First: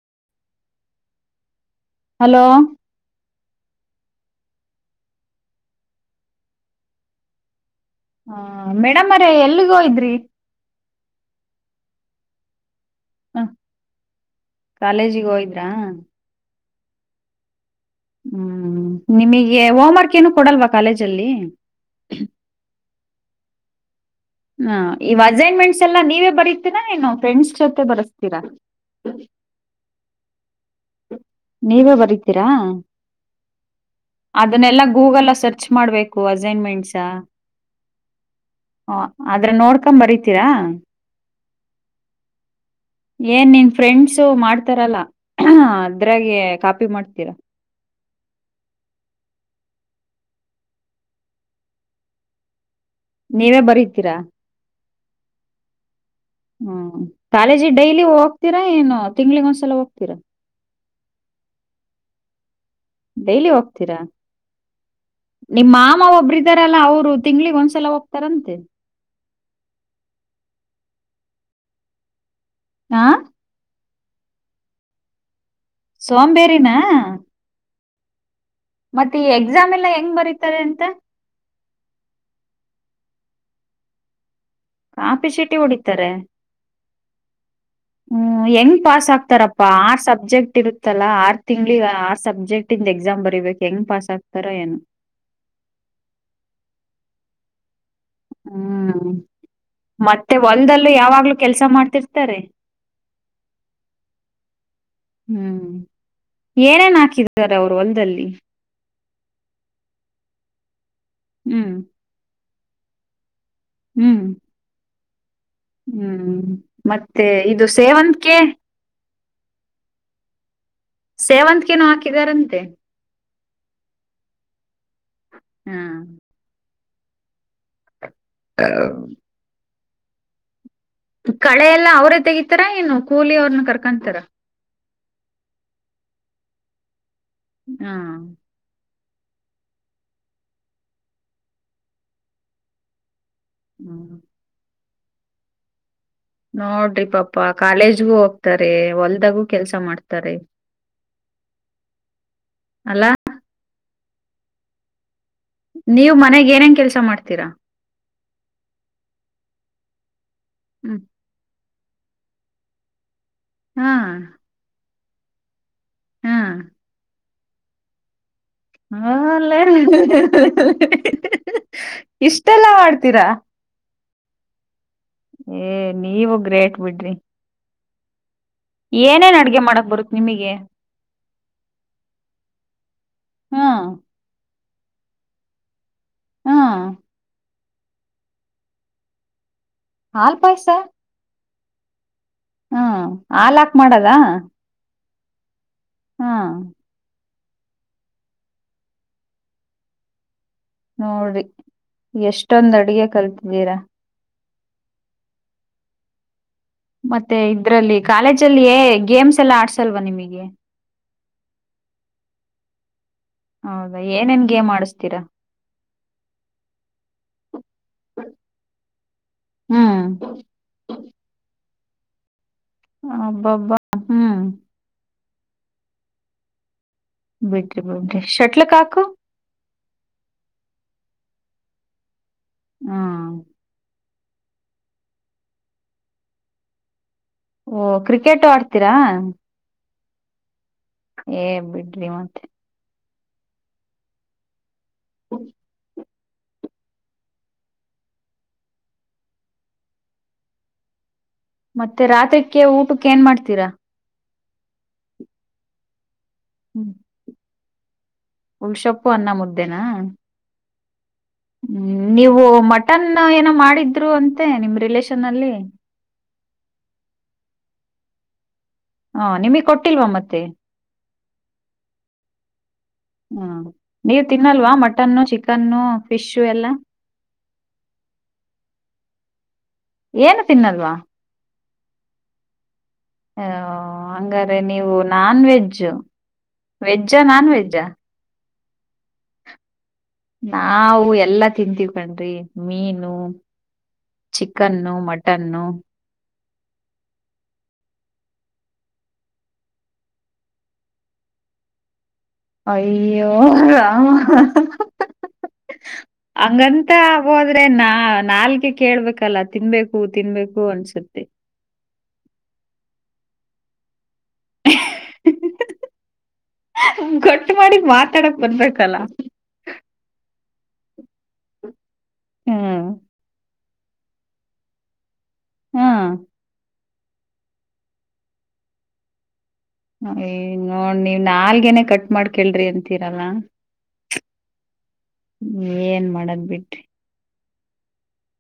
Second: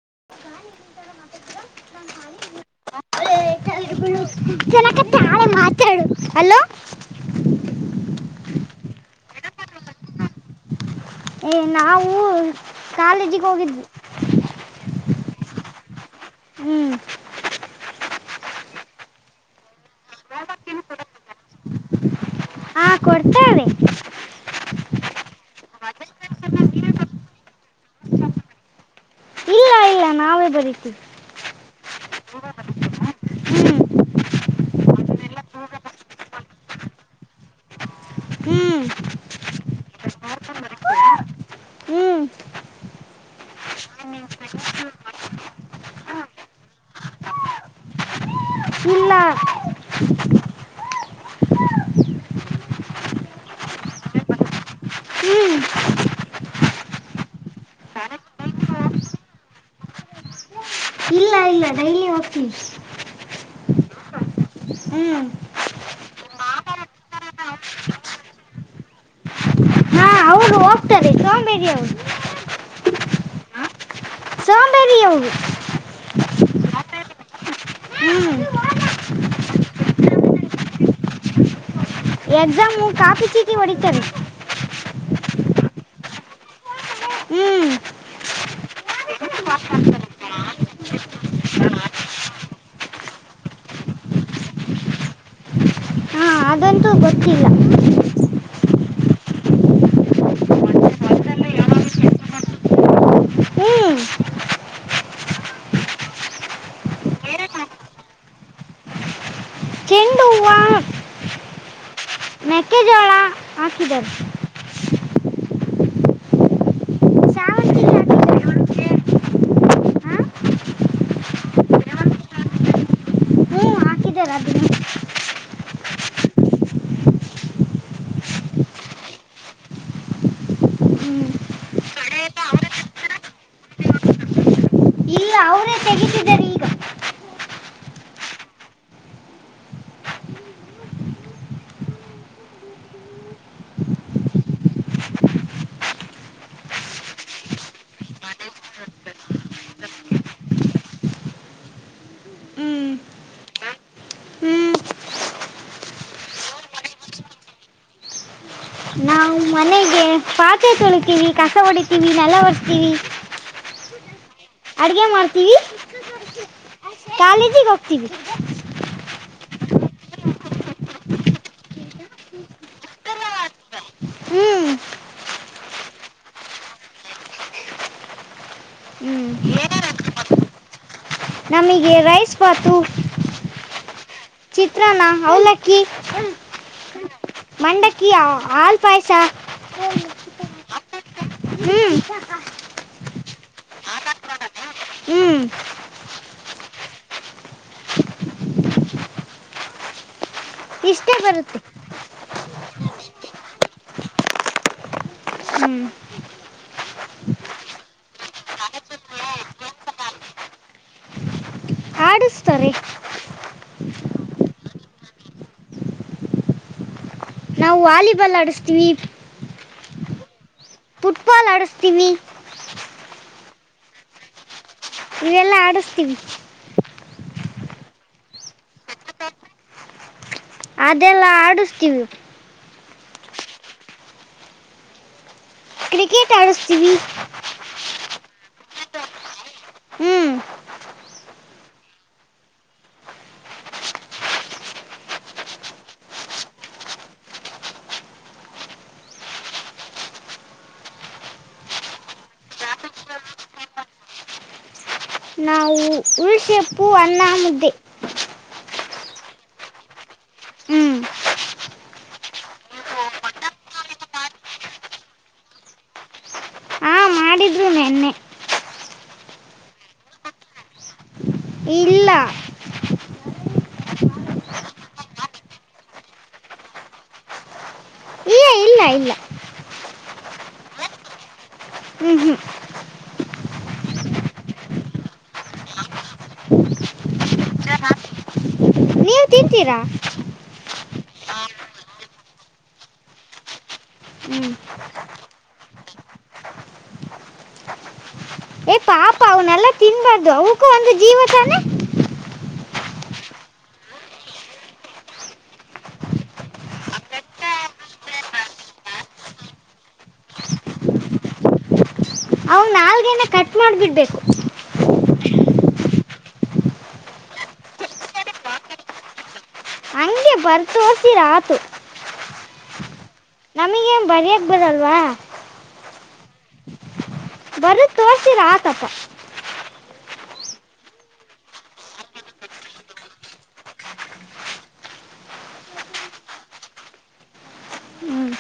[unintelligible] Hello ತಿನಕ್ಕತಿ ಆಳ ಮಾತಾಡು ಅಲೋ ಹ ಮೇಡಮ್ ರೆ ಎಲ್ಲಿಗೋಗಿದ್ರಿ ಏ ನಾವು ಹ ಕಾಲೇಜಿಗ ಹೋಗಿದ್ವಿ ಹೌದಾ ಹ್ಮ್ ಹ್ಮ್ ನಿಮಿಗೆ ಹೋಮ್ವರ್ಕ್ ಏನು ಕೊಡಲ್ವಾ ಕಾಲೇಜಲ್ಲಿ ಹಾ ಕೊಡ್ತಾರೆ ಹ ಇವ ಅಸೈನ್ಮೆಂಟ್ಸ್ ಎಲ್ಲಾ ನೀವೇ ಬರೀತೀರಾ ಏನೋ ಫ್ರೆಂಡ್ಸ್ ಜೊತೆ ಬರಸ್ತೀರಾ ಇಲ್ಲ ಇಲ್ಲ ನಾವೇ ಬರೀತೀವಿ ನೀವೇ ಬರಿತೀರಾ ಅದನ್ನೆಲ್ಲ ಗೂಗಲ್ ಸರ್ಚ್ ಮಾಡಬೇಕು ಅಸೈನ್ಮೆಂಟ್ಸಾ ಹ್ಞೂ ಹ ಆದ್ರ ನೋಡ್ಕೊಂಬ ಬರಿತೀರಾ ಹ್ಞೂ ಹ್ಞೂ ಏನ್ ನಿನ್ ಫ್ರೆಂಡ್ಸು ಮಾಡ್ತಾರಲ್ಲ ಅದ್ರಾಗೆ ಕಾಪಿ ಮಾಡ್ತೀರಾ ಇಲ್ಲ ನೀವೇ ಬರಿತೀರಾ ಹ್ಞೂ ಹ್ಮ್ ಕಾಲೇಜಿಗ ಡೈಲಿ ಹೋಗ್ತೀರಾ ಏನು ತಿಂಗಳಿಗೆ ಒಂದ್ಸಲ ಹೋಗ್ತೀರಾ ಇಲ್ಲ ಇಲ್ಲಾ ಡೈಲಿ ಹೋಗತ್ತಿವಿ ಡೈಲಿ ಹೋಗ್ತೀರಾ ಹ್ಞೂ ನಿಮ್ಮ ಮಾಮ ಒಬ್ರಿದಾರಲ್ಲ ಅವ್ರು ತಿಂಗಳಿಗ ಒಂದ್ಸಲ ಹೋಗ್ತಾರಂತೆ ಹಾ ಅವರ ಹ [unintelligible] ಸೋಂಬೇರಿ ನಾ ಹ್ಞೂ ಮತ್ತೆ ಈ ಎಕ್ಸಾಮ್ ಎಲ್ಲ ಹೆಂಗ ಬರಿತಾರೆ ಅಂತ ಎಕ್ಸಾಮೂ ಕಾಫಿ ಚೀಟಿ ಒಡಿತರೆ ಕಾಪಿ ಚಿಟ್ಟಿ ಹೊಡಿತರೆ ಹ್ಮ್ ಹ್ಮ್ ಹೆಂಗ್ ಪಾಸ್ ಆಗ್ತಾರಪ್ಪಾ ಆರ್ ಸಬ್ಜೆಕ್ಟ್ ಇರುತ್ತಲ್ಲಾ ಆರ್ ತಿಂಗಳಿಗೆ ಆರ್ ಸಬ್ಜೆಕ್ಟ್ ಇ ಎಕ್ಸಾಮ್ ಬರಿಬೇಕ್ ಹೆಂಗ್ ಪಾಸ್ ಆಗ್ತಾರ ಏನ ಹಾ ಅದಂತೂ ಗೊತ್ತ ಹ್ಮ್ ಮತ್ತೆ ಹೊಲ್ದಲ್ಲೂ ಯಾವಾಗ್ಲೂ ಕೆಲ್ಸ ಮಾಡ್ತಿರ್ತಾರೆ ಹ್ಞೂ ಹ್ಮ್ ಏನೇನ್ ಹಾಕಿದಿದ್ದಾರೆ ಅವರು ಹೊಲ್ದಲ್ಲಿ. ಚೆಂಡು ಹೂವು ಹ್ಮ್ ಮೆಕ್ಕೆಜೋಳ ಹಾಕಿದ್ದಾರೆ ಹ್ಮ್ ಹ್ಮ್ ಮತ್ತೆ ಇದು ಸಾವಂತಿಗೆ ಸೇವಂತ್ಕ. ಹಾಕಿದ್ದಾರೆ ಸೇವಂತ್ಕೇನು ಹಾಕಿದಾರಂತೆ. ಹ್ಞೂ ಹಾಕಿದ್ದಾರೆ ಅದನ್ನು ಹಾ ಹ ಹ್ಞೂ ಕಳೆಲ್ಲಾ ಅವ್ರೇ ತೆಗಿತಾರ ಏನ ಕೂಲಿ ಅವ್ರನ್ನ ಕರ್ಕೊತಾರ. ಇಲ್ಲ ಅವರೇ ತೆಗಿತಿದ್ದಾರೆ ಈಗ ಹಾ ಹ್ಮ ನೋಡ್ರಿ ಪಾಪಾ ಕಾಲೇಜ್ಗೂ ಹೋಗ್ತಾರೆ ಹೊಲ್ದಾಗು ಕೆಲ್ಸ ಮಾಡ್ತಾರೆ. ಹ್ಞೂ ಅಲಾ ಹ್ಞೂ ನೀವ ಮನೆಗ್ ಏನೇನ್ ಕೆಲ್ಸ ಮಾಡ್ತೀರಾ. ಪಾತೆ ಹ್ಮ್ ತೊಳಿತೀವಿ ಕಸ ಹೊಡಿತೀವಿ ನೆಲ ವರ್ಸ್ತಿವಿ. ಹ್ಮ ಅಡಗೆ ಮಾಡ್ತೀವಿ. ಕಾಲೀಜಿಗೆ ಹೋಗ್ತವಿ. ಹ್ಮ ಅಲ್ಲ ಇಷ್ಟೆಲ್ಲ ಮಾಡಡ್ತೀರಾ. ಹ್ಮ ಏ ನೀವು ಗ್ರೇಟ್ ಬಿಡ್ರಿ. ಹ್ಞೂ ಏನೇನ್ ಅಡ್ಗೆ ಮಾಡಕ್ ಬರುತ್ ನಿಮಗೆ. ನಮಗೆ ರೈಸ್ ಬಾತು. ಹ್ಮ್ ಚಿತ್ರನಾ ಅವಲಕ್ಕಿ. ಹಾ ಮಂಡಕ್ಕಿ ಹಾಲ್ ಪಾಯಸ. ಹಾಲ್ ಪಾಯಸ. ಹ್ಞೂ ಹ್ಮ ಹಾಲಹಾಕ ಮಾಡದ. ಹ್ಞೂ ಹಾ ಇಷ್ಟೇ ನೋಡ್ರಿ ಬರುತ್ತೆ ಎಷ್ಟೊಂದ್ ಅಡ್ಗೆ ಕಲ್ತಿದ್ದೀರಾ. ಹ್ಞೂ ಮತ್ತೆ ಇದ್ರಲ್ಲಿ ಕಾಲೇಜಲ್ಲಿ ಗೇಮ್ಸ್ ಎಲ್ಲ ಆಡ್ಸಲ್ವಾ ನಿಮಗೆ. [unintelligible] ಆಡಿಸ್ತಾರೆ ಹೌದಾ ಏನೇನ್ ಗೇ ಆಡಿಸತೀರಾ. ನಾವು ವಾಲಿಬಾಲ್ ಆಡಿಸ್ತೀವಿ. ಹ್ಮ್ ಫುಟ್ಬಾಲ್ ಆಡಸ್ತೀನಿ. ಅಬ್ಬ ಅಬ್ಬಾ ಹ್ಮ್. ಇವೆಲ್ಲಾ ಆಡಿಸ್ತೀವಿ. ಬಿಟ್ರಿ ಬಿಟ್ರಿ ಷಟ್ಲ್ ಕಾಕು. ಅದೆಲ್ಲಾ ಆಡಸ್ತೀವಿ. ಹಾ ಕ್ರಿಕೆಟ್ ಆಡಸ್ತೀವಿ. ಓ ಕ್ರಿಕೆಟ್ು ಆಡ್ತೀರಾ. ಹ್ಮ್ ಏ ಬಿಡ್ ರೀ ಮತ್ತೆ. ಹ್ಮ ಮತ್ತೆ ರಾತ್ರಿಕ್ಕೆ ಊಟಕ್ಕೆ ಏನ್ ಮಾಡ್ತೀರಾ. ಉಳಸೆಪ್ಪು ಅನ್ನ ಮುದ್ದೆ. ಉಲ್ಷಪ್ಪು ಅನ್ನ ಮುದ್ದೆನಾ. ಹ್ಮ್ ಹ್ಮ್ ನೀವು ಮಟನ್ ಏನೋ ಮಾಡಿದ್ರು ಅಂತೆ ನಿಮ್ ರಿಲೇೇಶನ್ಲ್. ಆ [unintelligible] ಮಾಡಿದ್ರು ನೆನ್ನೆ ಹಾ ನಿಮಗ್ ಕೊಟ್ಟಿಲ್ವಾ ಮತ್ತೆ ಇಲ್ಲ ಹಾ ನೀವ ತಿನ್ನಲ್ವಾ ಮಟನ್ನು ಚಿಕನ್ನು ಫಿಶು ಎಲ್ಲಾ ಹ ಏನು ತಿನ್ನಲ್ವಾ ಹ್ಮ್ ಹ್ಮ್ ಹ ಹಂಗಾರೆ ನೀವು ನಾನ್ ವೆಜ್ಜ್ು ವೆಜ್ಜಾ ನಾನ್ವೆೆಜ್ಜಾ ತಿನ್ ತರ ನಾವವು ಎಲ್ಲಾ ತಿಂತೀವಿ್ಕೊಂಡ್ರಿ ಮೀನು ಹ್ಮ್ ಚಿಕನ್ನುನ್ನು ಮಟನ್ನು ಏ ಪಾಪ ಅವನ್ನೆಲ್ಲ ತಿನ್ಬಾರ್ದು ಅಕೂ ಒಂದು ಜೀವತಾನೇ ಅಯ್ಯೋ ಆಾಮ ಹಂಗಂತ ಹೋದ್ರೆ ನಾ ನಾಲ್ಗೆ ಕೇಳ್ಬೇಕಲ್ಲ ತಿನ್ಬೇಕು ತಿನ್ಬೇಕು ಅನ್ಸುತ್ತೆ ಹ ಕಲ್ಗೆ ಕಟ್ ಮಾಡಿಬಿಡ್ಬೇಕು ಗಟ್ಟ ಮಾಡಿ ಮಾತಾಡಕ್ ಬಂದಬೇಕಕ್ಲ್ಲ ಬರ್ತೋಸಿರಾತು ಹಾ ನಮಗೇನ್ ಬರಿ ಆಗ್ಬದಲ್ವಾ ಹಾ ಬರುದ ತೋರ್ಸಿರ ಆತಪ್ಪ ನೋ ನೀವ ನಾಲ್ಗೇನೆೇ ಕಟ್ ಮಾಡ್ಕೇಳ್ರಿ ಅಂತೀರಲ್ಲ ಹ್ಮ ಏನ್ ಮಾಡದ್ ಬಿಟ್ರಿ ಹ್ಮ್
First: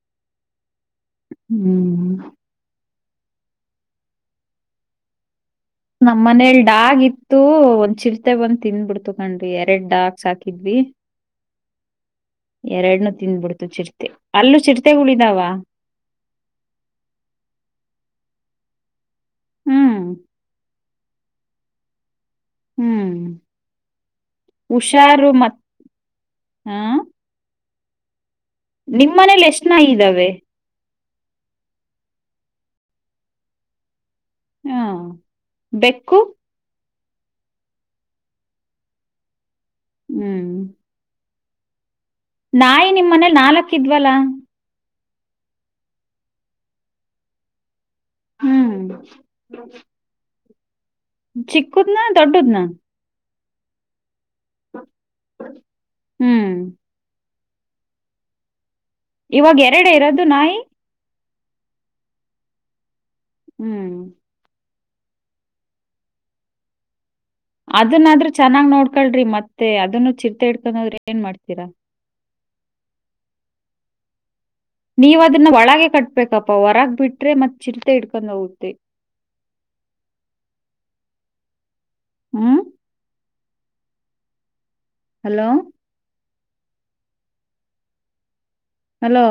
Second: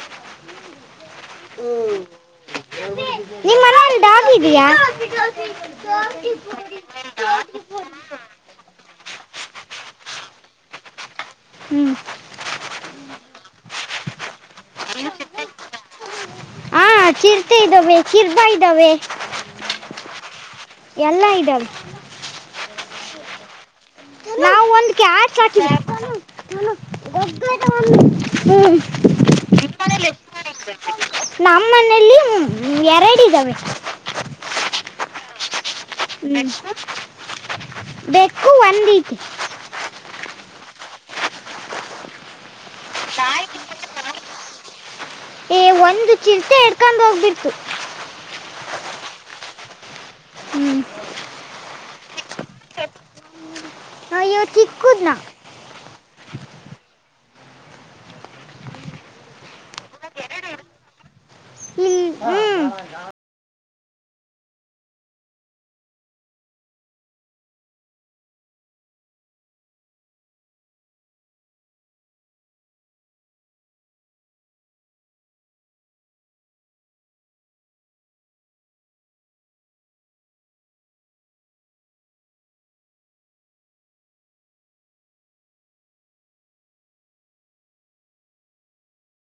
ಹ್ಮ್ ಹಾಗಿದಯಾ ನಮ್ಮ್ ಮನೇಲ್ ಡಾಗ ಇತ್ತು ಒಂದ್ ಚಿರ್ತೆ ಬಂದ್ ತಿನ್ಬಿಡ್ತು ಹಕಂಡ್ರಿ ಎರಡ್ ಡಾರ್ಕ್ಸ್ ಹಾಕಿದ್ವಿ ಹ್ಮ್ ಎರಡ್ನ ತಿಂದ್ಬಿಡ್ತು ಚಿರ್ತೆ ಅಲ್ಲೂ ಚಿರ್ತೆಗಳಿದಾವ ಹ ಚಿರ್ತೆ ಇದ್ದಾವೆ ಚಿರ್ದಾ ಇದ್ದಾವೆ ಹ್ಮ್ ಎಲ್ಲಾ ಇ ನಾವು ಹ್ಮ್ ಒಂದು ಹುಷಾರು ಕ್ಯಾಟ್ಸ್ ಮತ್ ಹಾಕಿದ್ವಿ ಹ್ಮ್ ನಿಮ್ಮ್ ಮನೇಲಿ ಎಷ್ಟ ನ ಇದ್ದಾವೆ ನಮ್ಮ ಮನೇೆಯಲ್ಲಿ ಎರಡು ಇದ್ದಾವೆ ಹಾ ಬೆಕ್ಕು ಬೆೇಕು ಒಂದೀತಿ ಹ್ಮ್ ನಾಯಿ ನಿಮ್ಮನೆೇ ನಾಲ್ಕ್ಕಿದ್ವಲ್ಲ ಒಂದು ಚಿಂತೆ ಇಡ್ಕೊಂಡು ಹೋಗ್ಬಿಡ್ತು ಹ್ಮ್ ಹ್ಮ್ ಚಿಕ್ಕತ್ ನ ದೊಡ್ಡದ ನ ಯ ಿ ಕುೂುದನಾ ಹ್ಮ್ ಇವಾಗ ಎರಡ ಇರೋದು ನಾಯಿ ಇಲ್ಲಿ ಹ್ಮ್ ಹ್ಮ್ ಅದನ್ನಾದ್ರೂ ಚೆನ್ನಾಗ್ ನೋಡ್ಕಳ್ರಿ ಮತ್ತೆ ಅದನ್ನು ಚಿರ್ತೆ ಹಿಡ್ಕೊಂಡೋದ್ರ ಏನ್ ಮಾಡ್ತೀರಾ ನೀವ ಅದನ್ನ ಒಳಗೆ ಕಟ್ಬೇಕಪ್ಪಾ ಹೊರಗ್ ಬಿಟ್ರೆ ಮತ್ ಚಿಲ್ತೆ ಇಡ್ಕೊಂಡ್ ಹೋಗುತ್ತೆ ಹ್ಮ್ ಹಲೋ ಹಲೋ